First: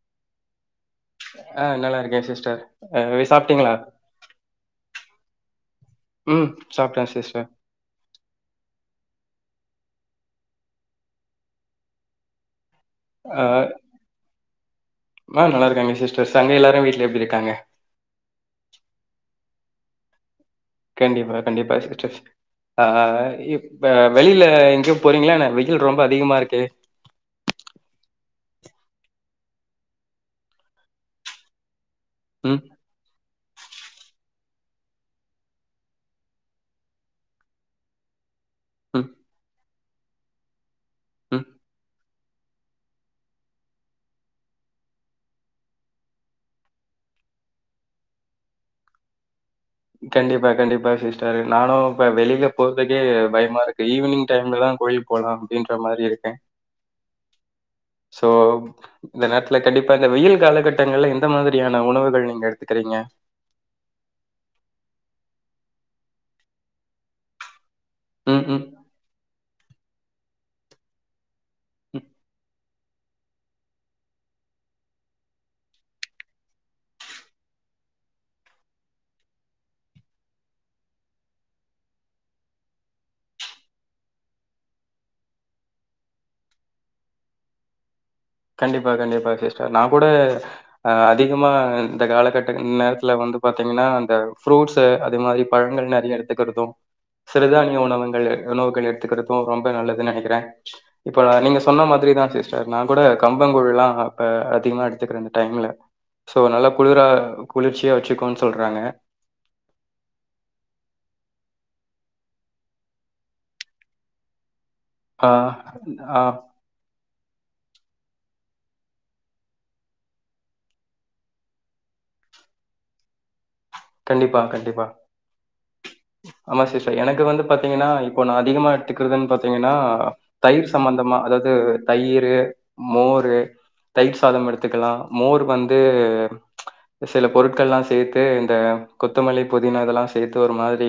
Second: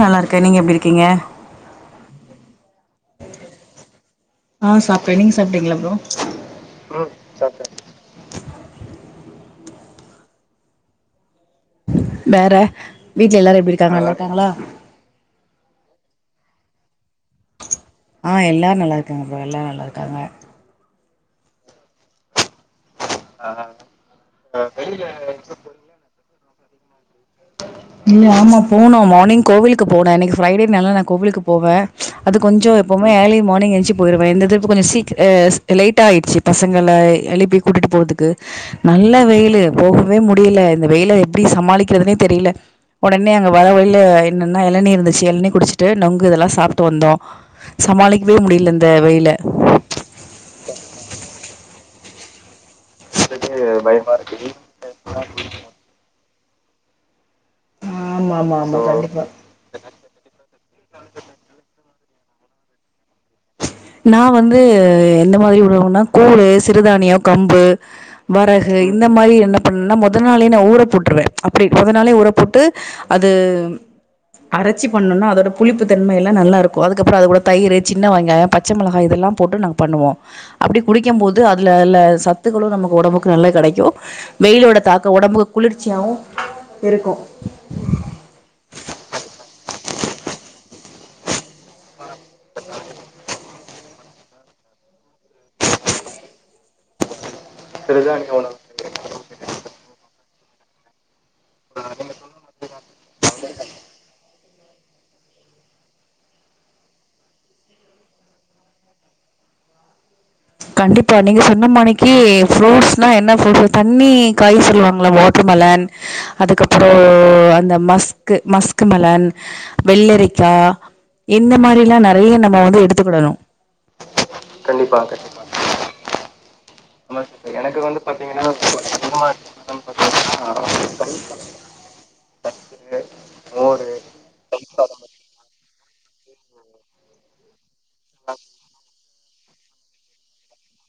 நல்லா இருக்கேன் நீங்க எப்டி இருக்கீங்க ஆ நல்லா இருக்கேன் சிஸ்டர் சாப்ட்டீங்களா ஆ சாப்ட்டேன் நீங் சாப்டீங்களா ப்ரோ ம் சாப்ட்டேன் சிஸ்டர் டேறா வீட்ல ஆ எல்லாரும் எப்டி இருக்காங்க நல்லா இருக்காங்களா ஆ நல்லா இருக்காங்க சிஸ்டர் அங்க எல்லோரும் வீட்ல எப்டி இருக்காங்க ஆ எல்லாரு நல்லாருக்காங்க பா எல்லாரு நல்லாருக்காங்க கண்டிப்பா கண்டிப்பா சிஸ்டர் ஆ ஆ இப்ப வெளியில எங்கயோ போறீங்களா என்ன வெயில் ரொம்ப அதிகமா இருக்கு ம் ஆமா போனோம் மார்னிங் கோவிலுக்கு போனே இன்னைக்கு ஃப்ரைடேனால நா கோவிலுக்கு போவேன் அது ம், கொஞ்ஜோ எப்பவுமே ஏர்லி மார்னிங் என்ச்சு போயிடுவேன் இந்த டிப் கொஞ்சம் சீக் அ லேட் ஆயிடுச்சு பங்கள எழுப்பி கூட்டிட்டு போதுக்கு ம், நல்ல வெயிலு போகவே முடியல இந்த வெயில எப்டி ம். சமாளிக்கிறதுனே தெரில ஒடனே அங்க வர வழியில என்னன்னா எளநீ இருந்துச்சு எளநீ குடிச்சுட்டு நொங்கு இதெல்லா சாப்டு வந்தோம் சமாளிக்வே முடில இந்த வெயில கண்டிப்பா கண்டிப்பா சிஸ்டர் நானும் இப்ப வெளிலப் போறதுக்கே பயமா இருக்கு ஈவினிங் டைம்ல தா கோயில் போலாம் அப்டின்ற மாரி இருக்கேன் சோ ஆமா ஆமா ஆமா இந்த கண்டிப்பா நேரத் துலா இல்ல கண்டிப்பா இந்த வெயில் காலகட்டங்கள்ல எந்த மாதிரியான உணவுகள் நீங்க எடுத்துக்றீங்க நான் வந்து எந்த மாதிரி உணவுன்னா கூழு சிறுதானியம் கம்பு ம், வரகை ம். இந்த மாரி என்ன பண்ணுன்னா மொத நாளே நா ஊர போட்டுருவேன் அப்டி மொத நாளே ஊற போட்டு அது அரச்சி பண்னோம்னா அதோட புளிப்புத்தன்மை எல்லா நல்லா இருக்கும் அதுக்கப்புறோ அதோட தையிரு சின்ன வெங்காயம் பச்சை மிளகாய் இதெல்லாம் போட்டு நாங்க பண்ணுவோம் அப்டி குடிக்கும் போது அதுல அல சத்துகலும் நமக்கு ஒடம்புக்கு நல்லா கெடைக்கும் வெயிலோட தாக்கம் ஒடம்புக்கு குளிர்ச்சியாவும் இருக்கும் கண்டிப்பா கண்டிப்பா சிஸ்டர் நா கூட அ அதிகமா இந்த காலகட்ட இன் நேரத்துல வந்து பாத்தீங்கனா அந்த ஃப்ரூட்ஸ் அது மாரி பழங்கள் நெறயா எடுத்துக்றதும் சிறுதானிய உணவுங்கள் உணவுகள் எடுத்துக்ற ரொம்ப நல்லது நெனைக்றேன் இப்ப நீங்க சொன்ன மாதிரி தா சிஸ்டர் நா ப்ப கூட கம்பங்கூழலாம் அப்ப அதிகமா எடுத்துக்றேன் டைம் இல்ல சோ அதுனால குளிரா குளிர்ச்சியா வச்சுக்கோன்னு சொல்றாங்க கண்டிப்பா நீங்க சொன்னமானிக்கு ப்ரூட்ஸ்னா என்ன சொல்றது தண்ணி காய் சொல்லுவாங் ஆ வாட்டர்மேலன் ஆ அதுக்கப் அப்புறோ அந்த மஸ்க் மஸ்க் மெலன் வெள்ளரிக்காய் இந்த மாரிலாம் நெறைய நம்ப வந்து எடுத்துக்கிடணும் கண்டிப்பா கண்டிப்பா இப்ப எனக்கு வந்து பாத்திங்கன்னா இப்ப நா அதிகமா எடுத்துக்கிறதுன்னு பாத்தீங்கன்னா தயிர் சம்மந்தமா அதாவது தயிறு மோரு தயிர் சாதம் எடுத்துக்கலா மோர் வந்து சில பொருட்கல்லா சேர்த்து கொத்தமல்லி பொதினா இதல்லா சேத்து ஒரு மாதிரி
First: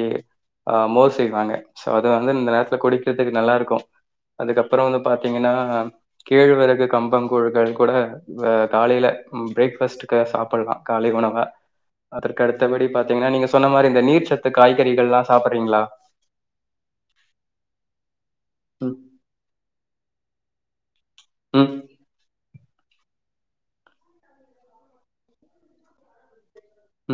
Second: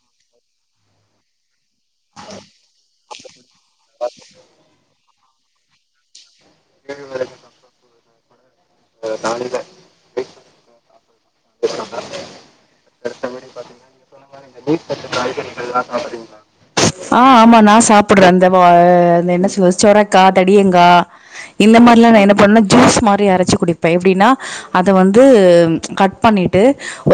ஆ மோர் செய்வாங்க சோ அது வந்து இந்த நேரத்துல குடிக்கறத்துக்கு நல்லா இருக்கு அதுக்கப்பறோ வந்து பாத்திங்கன்னா கேழ்வரகு கம்பங்கூழ்கள் கூட அ காலையில ம் பிரேக்பாஸ்ட் க சாப்பல்லா காலை உணவு அதற்கு அடுத்தபடி பாத்திங்ன்னா நீங்க சொன்ன மாரி இந்த நீர்ச்சத்து காய்கறிகள்லா சாப்பர்றீங்களா ஆ ஆமா நா சாப்படுற அந்த வா ம் அது என்ன சொல்வ சொரக்கா தடியங்கா ம் இந்த மார்லா நா என்ன பண்ணுணா ஜூஸ் மாரி அரச்சி குடிப்ப எப்பிடின்னா அத வந்து ம் கட் பண்ணீட்டு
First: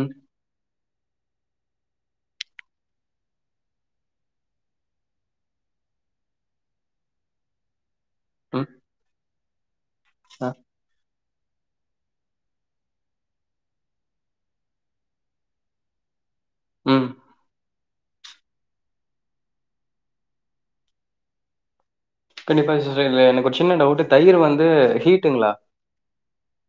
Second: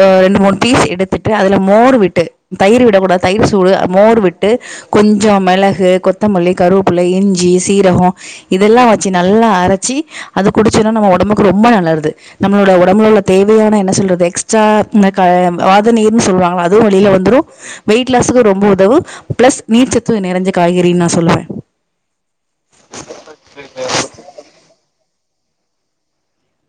ஒ ரெண்டு மூணு பீஸ் எடுத் திட்டு அதுல மோர் விட்டு தயிர் விட கூடாது தயிர் சூடு மோர் விட்டு கொஞ்சோ மேளகு கொத்தமல்லி கருவப்பிள்ள இஞ்சி சீரகோ ம் இதல்லா வச்சி நல்லா அரச்சி ஆ அது குடிச்சினா நம்ம ஒடம்புக் கு ரொம்ப நல்லர்து நம்மளோட ஒடம்புல உள்ள தேவையான என்ன சொல்றது எக்ஸ்ட்ரா இந்த க வாத நீீர்ன்னு சொல்லுவாங்க அதுவு ம் வெளில வந்துரு வெயிட் லாஸ்க்கு ரொம்ப உதவு ப்ளஸ் நீர்ச்சத்து நிறஞ்ச காய்கறினு நா சொல்லுவ கண்டிப்பா [unintelligible] எனக்கு ஒரு சின்ன டவுட்டு தயிர் வந்து ஹீட்டுங்களா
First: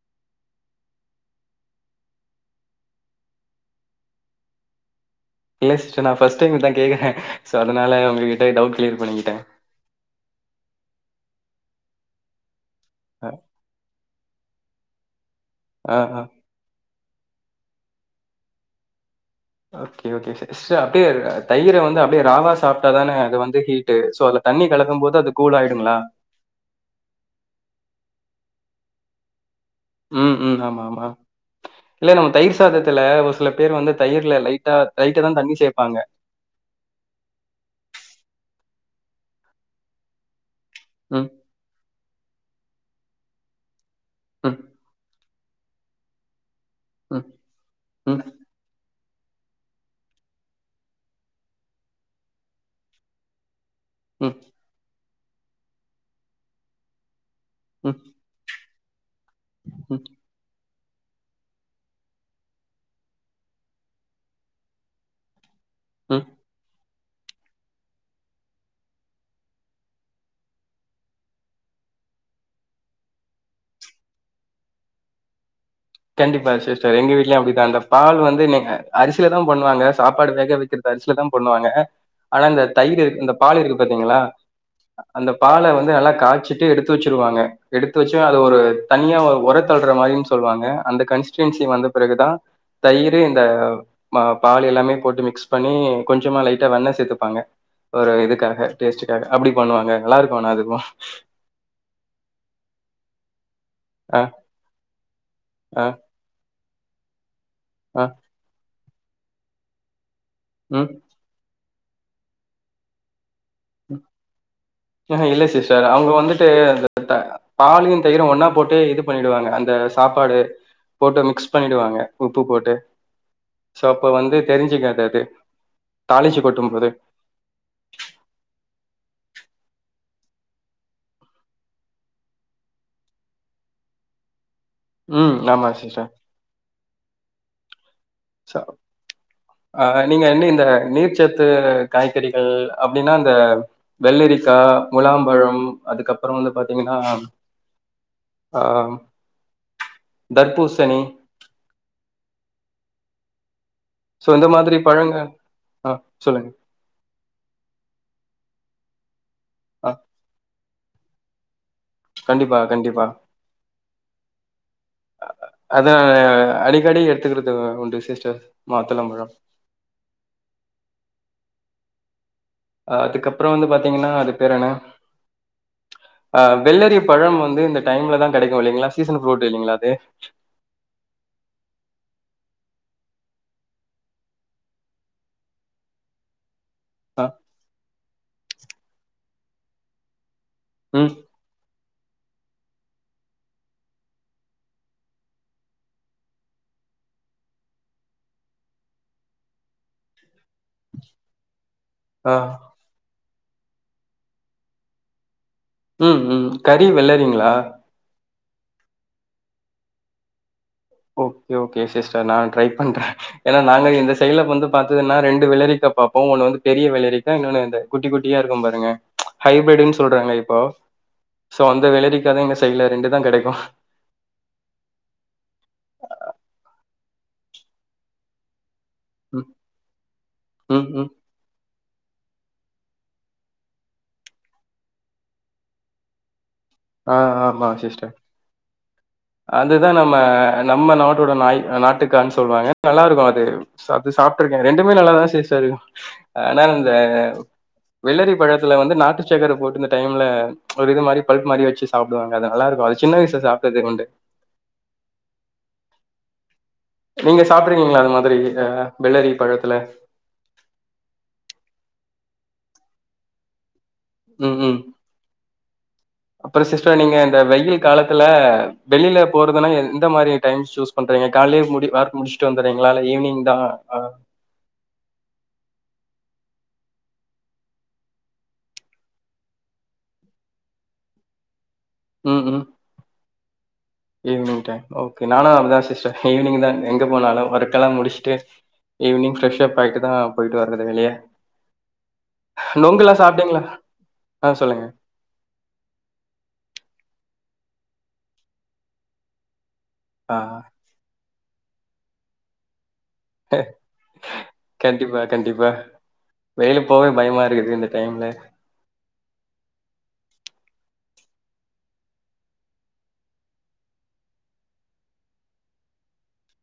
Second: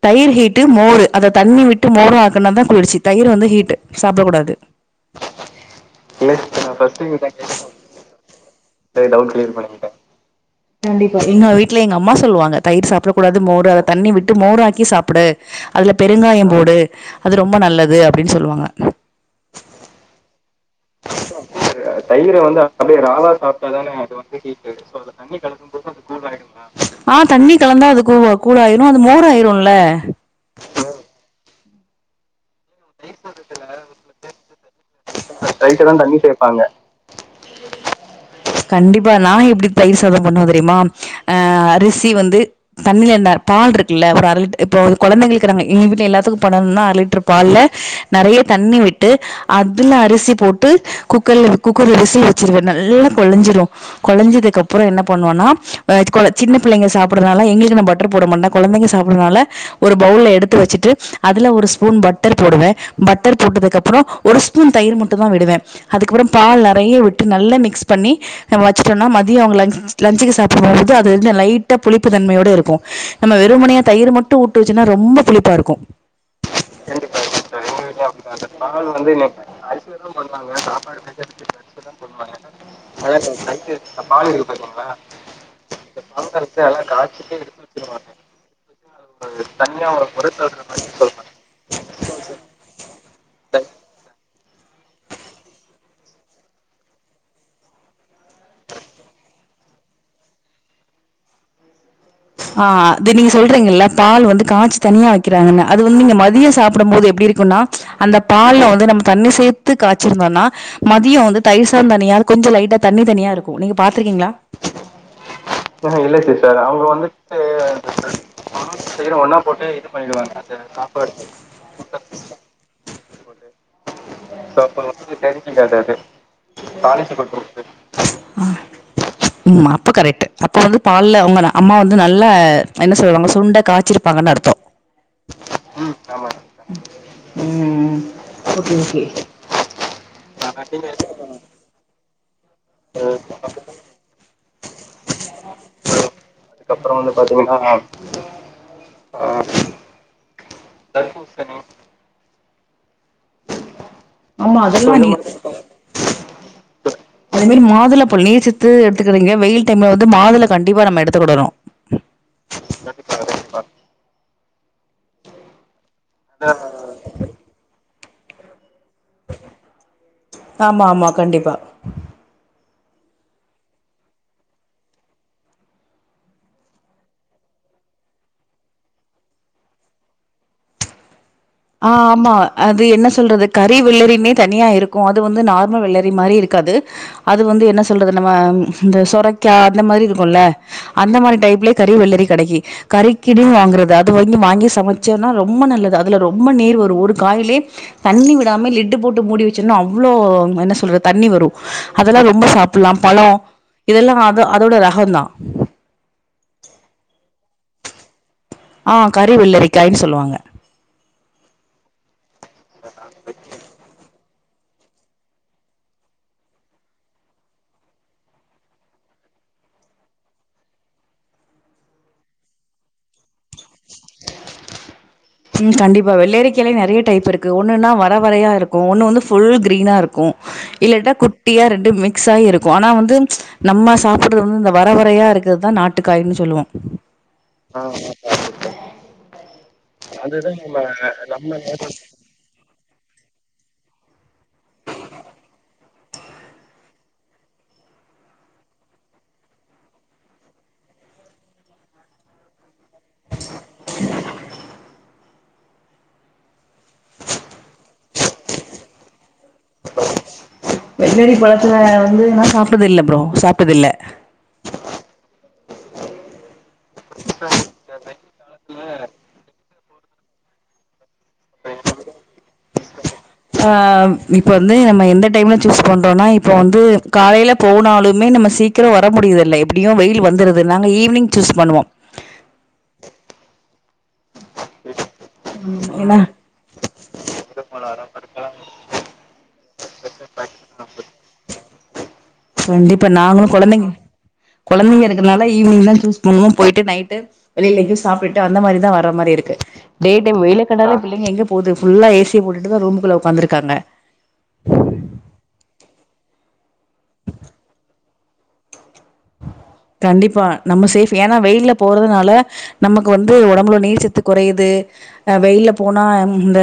தயிர் ஹீட்டு மோரு அத தண்ணி விட்டு மோரு ஆக்குனாதா குளிர்ச்சி தயிர் வந்து ஹீட்டு சாப்ட கூடாது இல்ல சிஸ்டர் நா ஃபஸ்ட் டைம் இதா கேக்குறே சோ அதுனால உங்க கிட்ட டவுட் கிளியர் டு டவுட் பண்ணிக்கிட்டேன் கிளியர் பண்ணிட்டே கண்டிப்பா எங்க வீட்ல எங்க அம்மா சொல்லுவாங்க தயிர் சாப்புட குடாது மோரு அத தண்ணி விட்டு மோராக்கி சாப்புடு அதுல ஆ ஆ பெருங்காயோ போடு அது ரொம்ப நல்லது அப்டின்னு சொல்லுவாங்க ஓகே ஓகே செ சிஸ்டர் அப்டியே இரு தயிர வந்து அப்டியே ராவா சாப்டாதானே அது வந்து ஹீட்டு் சோ அதுல தண்ணி கலக்கம் போது தண்ணி கலக்கும் போது அது கூழாயிடுமா ஆ தண்ணி கலந்தா அது கூவ்வு கூழாயிரு அது மோர் ஆயிருல்ல ம் ம் ஆமா ஆமா இல்ல நம்ம தயிர் சாதத்துல ஒரு சில பேர் வந்து தயிர்ல லைட்டா லைட்டாதா தண்ணி சேப்பாங்க சேப்பாங்க கண்டிப்பா நா எப்டி தயிர் சாதோ பண்ணுவ தெரியுமா ம், ஆ அரிசி வந்து தண்ணீல என்ன பால் ருக்குல்ல ஒரு அர லிட் ம், இப்போ கொழந்தைங்களுக்கு நாங்க எங்க வீட்ல எல்லாத்துக்கு பண்ணணுனா லிட்ரு ம், பால்ல ம், நறைய தண்ணி விட்டு அதுல அரிசி போட்டு குக்கர்ல குக்கர்ல விசில் வெச்சிருவ நல்ல கொலைஞ்சிடு ம், கொலைஞ்சதுக்கு அப்பறோ என்ன பண்ணுவோனா அ கொழ சின்ன பிள்ளைங்க சாப்படறனால எங்களுக் கு நா ம், பட்டர் போடமாட்ட கொழந்திங்க சாப்படறனால ஒரு ம், பவுல்ல எடுத்து வச்சிட்டு அதுல ஒரு ஸ்பூன் பட்டர் போடுவ பட்டர் போட்டதுக்கு அப்பறோ ஒரு ஸ்பூன் தயிரு மட்டு தா விடுவ ம். அதுக்கப்பறோ பால் நறைய விட்டு நல்லா மிக்ஸ் பண்ணி நம்ம வச்சுட்டோனா மதியோ அவுங்க லன்ச் லன்சுக்கு சாப்புடும்போது அது வந்து லைட்டா புளிப்பு தன்மையோடு இருக்கு நம்ம வெறுமனையா தயிரு மட்டு ஊட்டு வெச்சுனா ரொம்ப புளிப்பா இருக்கு கண்டிப்பா சிஸ்டர் எங்க வீட்லயு அப்படிதா அந்த பால் வந்து நீங்க அரிசீல தா பண்ணுவாங்க சாப்பாடு வேக வேக வெக்கிற இந்த அரிசில தா பண்ணுவாங்க அனா இந்த தயிரு இந்த பால் இருக்கு பாத்திங்களா அந்த பால வந்து நல்லா காச்சிட்டு எடுத்து வெச்சிருவாங்க எடுத்து வெச்சு அது ஒரு தனியா ஒரத்தள்ளுற மாரின்னு சொல்லுவாங்க அந்த கன்ஸ்டன்சி வந்த பிறகுதா தயிரு இந்த மா பால் எல்லாமே போட்டு மிக்ஸ் பண்ணி கொஞ்சமா லைட்டா வெண்ணெ சேத்துப்பாங்க ஒரு இதுக்காக டேஸ்ட்க்காக அப்டி பண்ணுவாங்க நல்லா இருக்கு ஆனா அதுவு ஆ து நீங்க சொல்றீங்கல்ல அ பால் வந்து காச் தனியா வைக்கிறாங்கன்னா அது அ வந்து நீங்க மதியோ சாப்படும் போது எப்டி இருக்குன்னா அ அந்த பால்ல வந்து நம்ம தண்ணி சேத்து காய்ச்சிருந்தோன்னா ம் மதியொ வந்து தயிர் சாதம் தனியாவு கொஞ்சொ லைட்டா தண்ணி தனியா இருக் ம் அஹா இல்ல சிஸ்டர் அவுங்க வந்துட்டு இந்த த ஆ பாலையு தயிரு ஒன்னா போட்டு இது பண்ணிடுவாங்க அந்த சாப்பாடு போட்டு மிக்ஸ் பண்ணிடுவாங்க உப்பு போட்டு சோ அப்ப வந்து தெரிஞ்சிக்காது அது தாளிச்சி கொட்டும் போது ம் அப்ப கரெக்ட்டு அப்ப வந்து பால்ல அவ்ங்கதா அம்மா வந் து நல்லா என்ன சொல்லுவாங்க சுண்ட காய்ச்சுருப்பாங்கன்னு அர்த்தோ ம் ஆமா சிஸ்டர். ம் ம் ஓகே ஓகே அ நீங்க வந்து இந்த நீர்ச்சத்து காய்கறிகள் அப்டின்னா இந்த வெள்ளரிக்கா முலாம்பழம் அதுக்கப்பறோ வந்து பாத்தீங்கன்னா ஆம் தரப்பூசன் தர்பூசணி சோ இந்த ஆமா மாதிரி அதெல்லா நீ பழங்க ஆ சொல்லுங்க அதே மாரி மாதுள பழொ நீர் சத்து எடுத்துக்கறீங்க வெயில் ஆ டைம்ல வந்து மாதுள கண்டிப்பா நம்ம எடுத்துக்கடனு கண்டிப்பாக கண்டிப்பா அதா அடிக்கடி எடு த்துக்கிறது உண்டு சிஸ்டர் மாத்தளம்பழம் ஆமா ஆமா கண்டிப்பா அ அதுக்கப்பறம் வந்து பாத்தீங்கன்னா அதுக் பேர் என்ன அ வெள்ளரி பழம் வந்து இந்த டைம்லதா கெடைக்கு இல்லைங்களா சீசன் ஃப்ரூட் இல்லைங்களா அது ஆ ஆமா அது என்ன சொல்றது கறி வெள்ளறினே தனியா இருக்கு அது வந்து நார்மல் வெள்ளரி மாரி இருக்காது ஆ அது வந்து என்ன சொல்றது நம்ம இந்த சொரைக்கா அந்த மாரி இருக்கும்ல ம் அந்த மாரி டைப்ல கறி வெள்ளரி கெடைக்கு கறிக்கினே வாங்கறது அது வாங்கி வாங்கி சமைச்சனா ரொம்ப நல்லது அதுல ரொம் ம்ப நீர் வரு ஒரு காயிலே தண்ணி விடாம லிட்டு போட்டு மூடி வச்சனா அவ்ளோ என்ன சொ சொல்ற தண்ணி வரு அதெல்லா ஆ ரொம்ப சாப்புலாம் பழொ இதெல்லா அத அதோட ரகோந்தா ம் ம் கறி வெளள்ளறீங்ளா ஆ கறி வெள்ளரிக்காய்னு சொல்லுவாங்க ஓகே ஓகே சிஸ்டர் நான் ட்ரை பண்றே ஏனா நாங்க இந்த சைடுல வந்து பாத்ததுன்னா ரெண்டு வெள்ளரிக்கா பாப்போ ஒன்னு வந்து பெரிய வெள்ளரிக்கா இன்னொன்னு இந்த குட்டி குட்டியா இருக்கும் பாருங்க ஹை பிரிட்டுன்னு சொல்றாங்க இப்போ சோ அந்த வெள்ளரிக்காதா எங்க சைடுல ரெண்டுதா கெடைக்கு ம் கண்டிப்பா வெள்ளரிக்காய்லே நெறைய டைப் இருக்கு ஒன்னுனா வர வரையா இருக்கு ஒன்னு வந்து ம், ஃபுல் கிரீனா இருக்கு ம், ம். இல்லாட்டா குட்டியா ரெண்டு மிக்ஸ் ஆயிருக்கு ஆனா வந்து நம்ம சாப்புடுறது வந்து இந்த வரவரையா இருக்குறதா நாட்டுக்காயின்னு சொல்லுவோ ஆ ஆமா சிஸ்டர் அதுதா நம்ம நம்ம நாட்டோட நாய் அ நாட்டு கான் சொல்லுவாங்க நல்லா இருக்கு அது சா அது சாப்புட்டுருக்கே ரெண்டுமே நல்லாதா சிஸ்டர் ஆனால அந்த வெள்ளரி பழத்துல வந்து நாட்டு சக்கர போட்டு இந்த டைம்ல ஒரு இது மாதிரி பல்பு மாரி வச்சு சாப்டுவாங்க அது நல்லார்க்கு சின்ன வயசுல சாப்ட்டது உண்டு நீங்க சாப்ட்றீங்களா அது மாதிரி் வெள்ளரி பழத்தல வெள்ளரி பழத்துல வந்து நா சாப்ட்டதல்ல ப்ரோ சாப்ட்டதல்ல ம் ம் அப்றோ சிஸ்டர் நீங்க இந்த வெயில் காலத்தல்ல வெளியில போறதுனா எந்த மாதிரி டைம் சூஸ் பண்றீங்க கால்லியே முடி ஒர்க் முடிச் ட்டு வந்திறீங்களா இல்ல ஈவினிங் தான் ஆ அ இப்பந்து நம்ம எந்த டைம்ல சூஸ் பண்றோன்னா இப்போ வந்து காலையில போனாலுமே நம்ம சீக் கிறோ வர முடியதில்ல எப்படியு வெயில் வந்துருது நாங்க ஈவினிங் சூஸ் பண்ணுவோ ம் ம் ஈவ்னிங் டைம் ஓகே நானு அது தா சிஸ்டர் ஏன்னா ஈவினிங் தா எங்க போனாலு ஒர்க்கெல்லா முடிஸ்ட்டு ஈவினிங் ப்ரெஷ்ஷப் ஆயிட்டு தா போயிட்டு வற்றது வெளியே கண்டிப்பா நாங்களு சாப்ட்டீங்களா? குழந்தைங் ஆ சொல்லுங்க. குழந்தைங்க இருக் க நால ஈவினிங் தா சூஸ் பண்ணுவோ போயிட்டு நைட்டு வெளியில சாப்ட்டு அந்த மாரி தா வற்ற மாரி இருக்கு டே ஆ டைம் வெயிலக்கன்ட்டாலே பிள்ளைங்க எங்க போது ஃபுல்லா ஏசி போட்டுட்டு தா ரூமுக்குள்ள அ உக்காந்துருக்காங்க கண்டிப்பா கண்டிப்பா வெயில போவே பயமா இருக்கது இந்த டைம்ல கண்டிப்பா நம்ம சேஃப் ஏன்னா வெயில்ல போறதுனால. நமக்கு வந்து உடம்புல நீர்ச்சத்து குறையுது அ வெயில்ல போனா ம் இந்த.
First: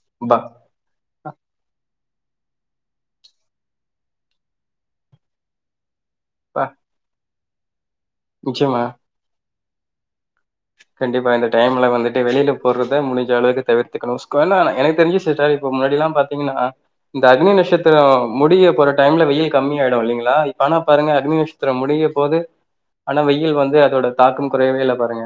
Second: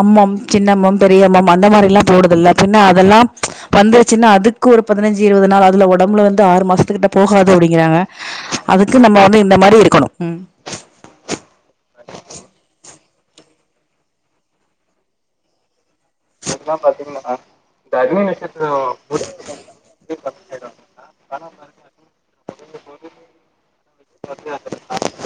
அம்மம் பா சின்னம்மம் பெரியம்மம் அந்த மாதிரிலா போடுதில்ல பின்ன அதெல்லாம் வந்துருச்சுனா அதுக்கு ஒரு பதினஞ்சு இருவது நாள் ஆதுல்ல உடம்புல வந்து பா ஆறு மாசத்துக்கிட்ட போகாது அப்படிங்கறாங்க நிச்சயமா அதுக்கு நம்ம வந்து இந்த மாரி இருக்கனு கண்டிப்பா இந்த டைம்ல வந்துட்டு வெளியில போடுறத முடிஞ்ச அளவுக்கு தவிர்த்துக்கனும கோனா எனக் தெரிஞ்சு சில டைம் இப்ப முன்னாடில்லா பாத்தீங்கன்னா இந்த அக்னி நட்ஷத்திரோ முடியப்போற டைம்ல வெயில் கம்மியாயிடு இல்லங்களா இப்ப ஆனா பாருங்க அக்னிநட்ஷ த்திரம் முடிய போது ஆனா வெயில் வந்து அதோட தாக்கம் குறையவே இல்ல பாருங்க.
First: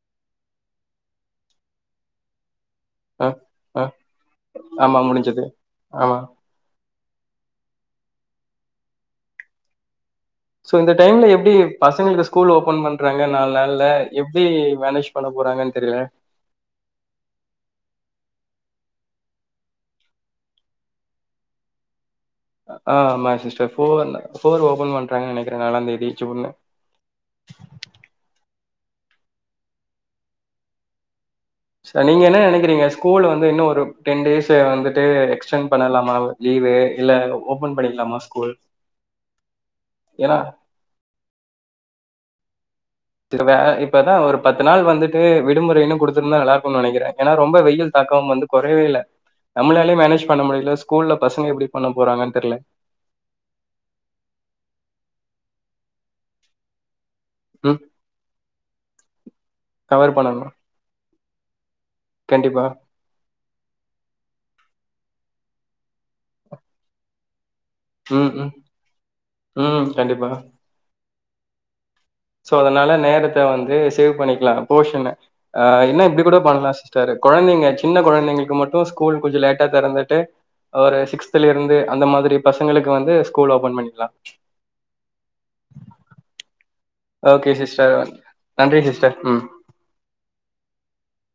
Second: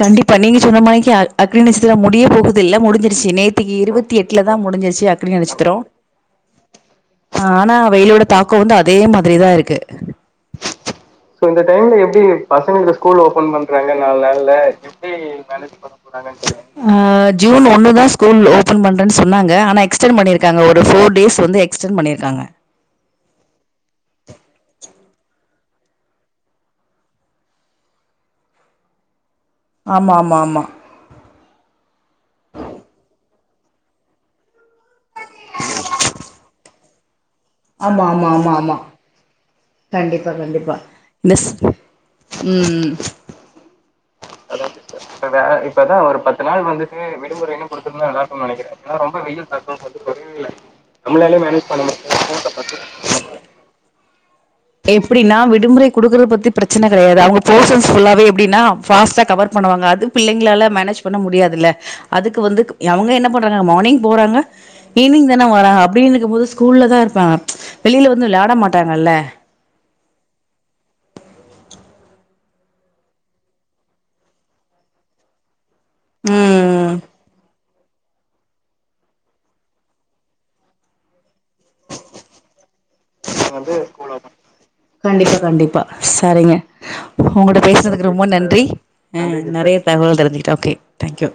கண்டிப்பா நீங்க சொன்ன மானிக்கு அக்னிநச்சத்திரம் முடிய போகுதில்ல அ முடிஞ்சிருச்சு நேத்திக்கி அ இருவத்தி எட்டுல ஆமா முடிஞ்சிருச்சு அக்னி முடிஞ்சது. நச்சத்திரோ ஆமா. ஆனா வெயிலோட தாக்கோ வந்து அதே மாதிரி தா இருக்கு. ஸோ இந்த டைம்ல சோ எப்டி இந்த டைம்ல எப்டி பசங்களுக்கு ஸ்கூல் ஓப்பன் பசங்களுக்கு ஸ்கூல் பண்றாங்க ஓபன் நாள்ல. பண்றாங்க நாலு எப்டி நாள்ல மேனேஜ் எப்டி பண்ண போறாங்கன்னு தெரியல. நினச் ஆ ஜூன் ஒன்னுதா ஸ்கூல் ஓபன் பண்றேன் சொன்னாங்க ஆனா எக்ஸ்டன் பண்ணிருக்காங்க ஒரு ஃபோர் டேஸ் வந்து எக்ஸ்டன் பண்ணிருக்காங்க. ஆமா சிஸ்டர் ஃபோர் ஃபோர் ஓபன் பண்றாங்கன் நினைக்கிறே நாலாந்தேதி ஜூன் ஆமா ஆமா ஆமா. ச நீங்க என்ன நினைக்கிறீங்க ஸ்கூல் வந்து இன்னு ஒரு டென் டேஸ்சு வந்துட்டு எக்ஸ்டெண்ட் பண்ணலாமா? லீவு இல்ல ஓபன் ஆமா பண்ணிக்கலாமா ஆமா ஆமா ஸ்கூல்? ஆமா கண்டிப்பா ஏன்னா கண்டிப்பா மெஸ் ம் ம் திருவே இப்பதா ஒரு பத்து நாள் வந்துட்டு விடுமுறைன்னு குடுத்துருந்தா நல்லா இருக்குன் நெனைக்கிறே ஏன்னா ரொம்ப வெயில். தாக்கம் வந்து குறயவே இல்ல நம்மளாலே மேனேஜ் பண்ண முடியல ஸ்கூல்ல பசங்க எப்டி பண்ண போறாங்கன் தெர்ல. எப்டின்னா விடுமுறை குடுக்குது பத்தி பிரச்சன கிடையாது அவங்க ம் போசன்ஸ் ஃபுல்லாவே எப்டின்னா ஃபாஸ்ட்டா கவர் பண்ணுவாங்க அது கவர் பண்ணணு பிள்ளைங்களால மேனேஜ் பண்ண முடியாதுல்ல அதுக்கு கண்டிப்பா வந்துக் அவங்க என்ன பண்றாங்க மார்னிங் போறாங்க ஈவினிங் தானே வராங்க அப்படின் இருக்கும் போது ஸ்கூல்ல தா இருப்பாங்க. வெளியில வந்து ம் விளையாட ம் மாட்டாங்கள்ல ம் கண்டிப்பா சோ அதனால நேரத்த வந்து சேவ் பண்ணிக்கலா போஷன ஆ இனா இப்டி கூட பண்லா ம் சிஸ்டர் கொழந்தைங்க சின்ன குழந்தைங்களுக்கு மட்டு ஸ்கூல் கொஞ்ச லேட்டா தெறந்துட்டு ஒரு சிக்ஸ்த்தில இருந்து அந்த மாதிரி பசங்களுக்கு வந்து ஸ்கூல் ஓபன் பண்ணிக்கலாம் கண்டிப்பா கண்டிப்பா சரிங்க ஓகே உங்களோட சிஸ்டர் பேசனதுக்கு ரொம்ப நன்றி சிஸ்டர் அ ம் நெறைய தகவல் தெரிஞ்சுக்கிட்டே ஓகே தேங்க்யூ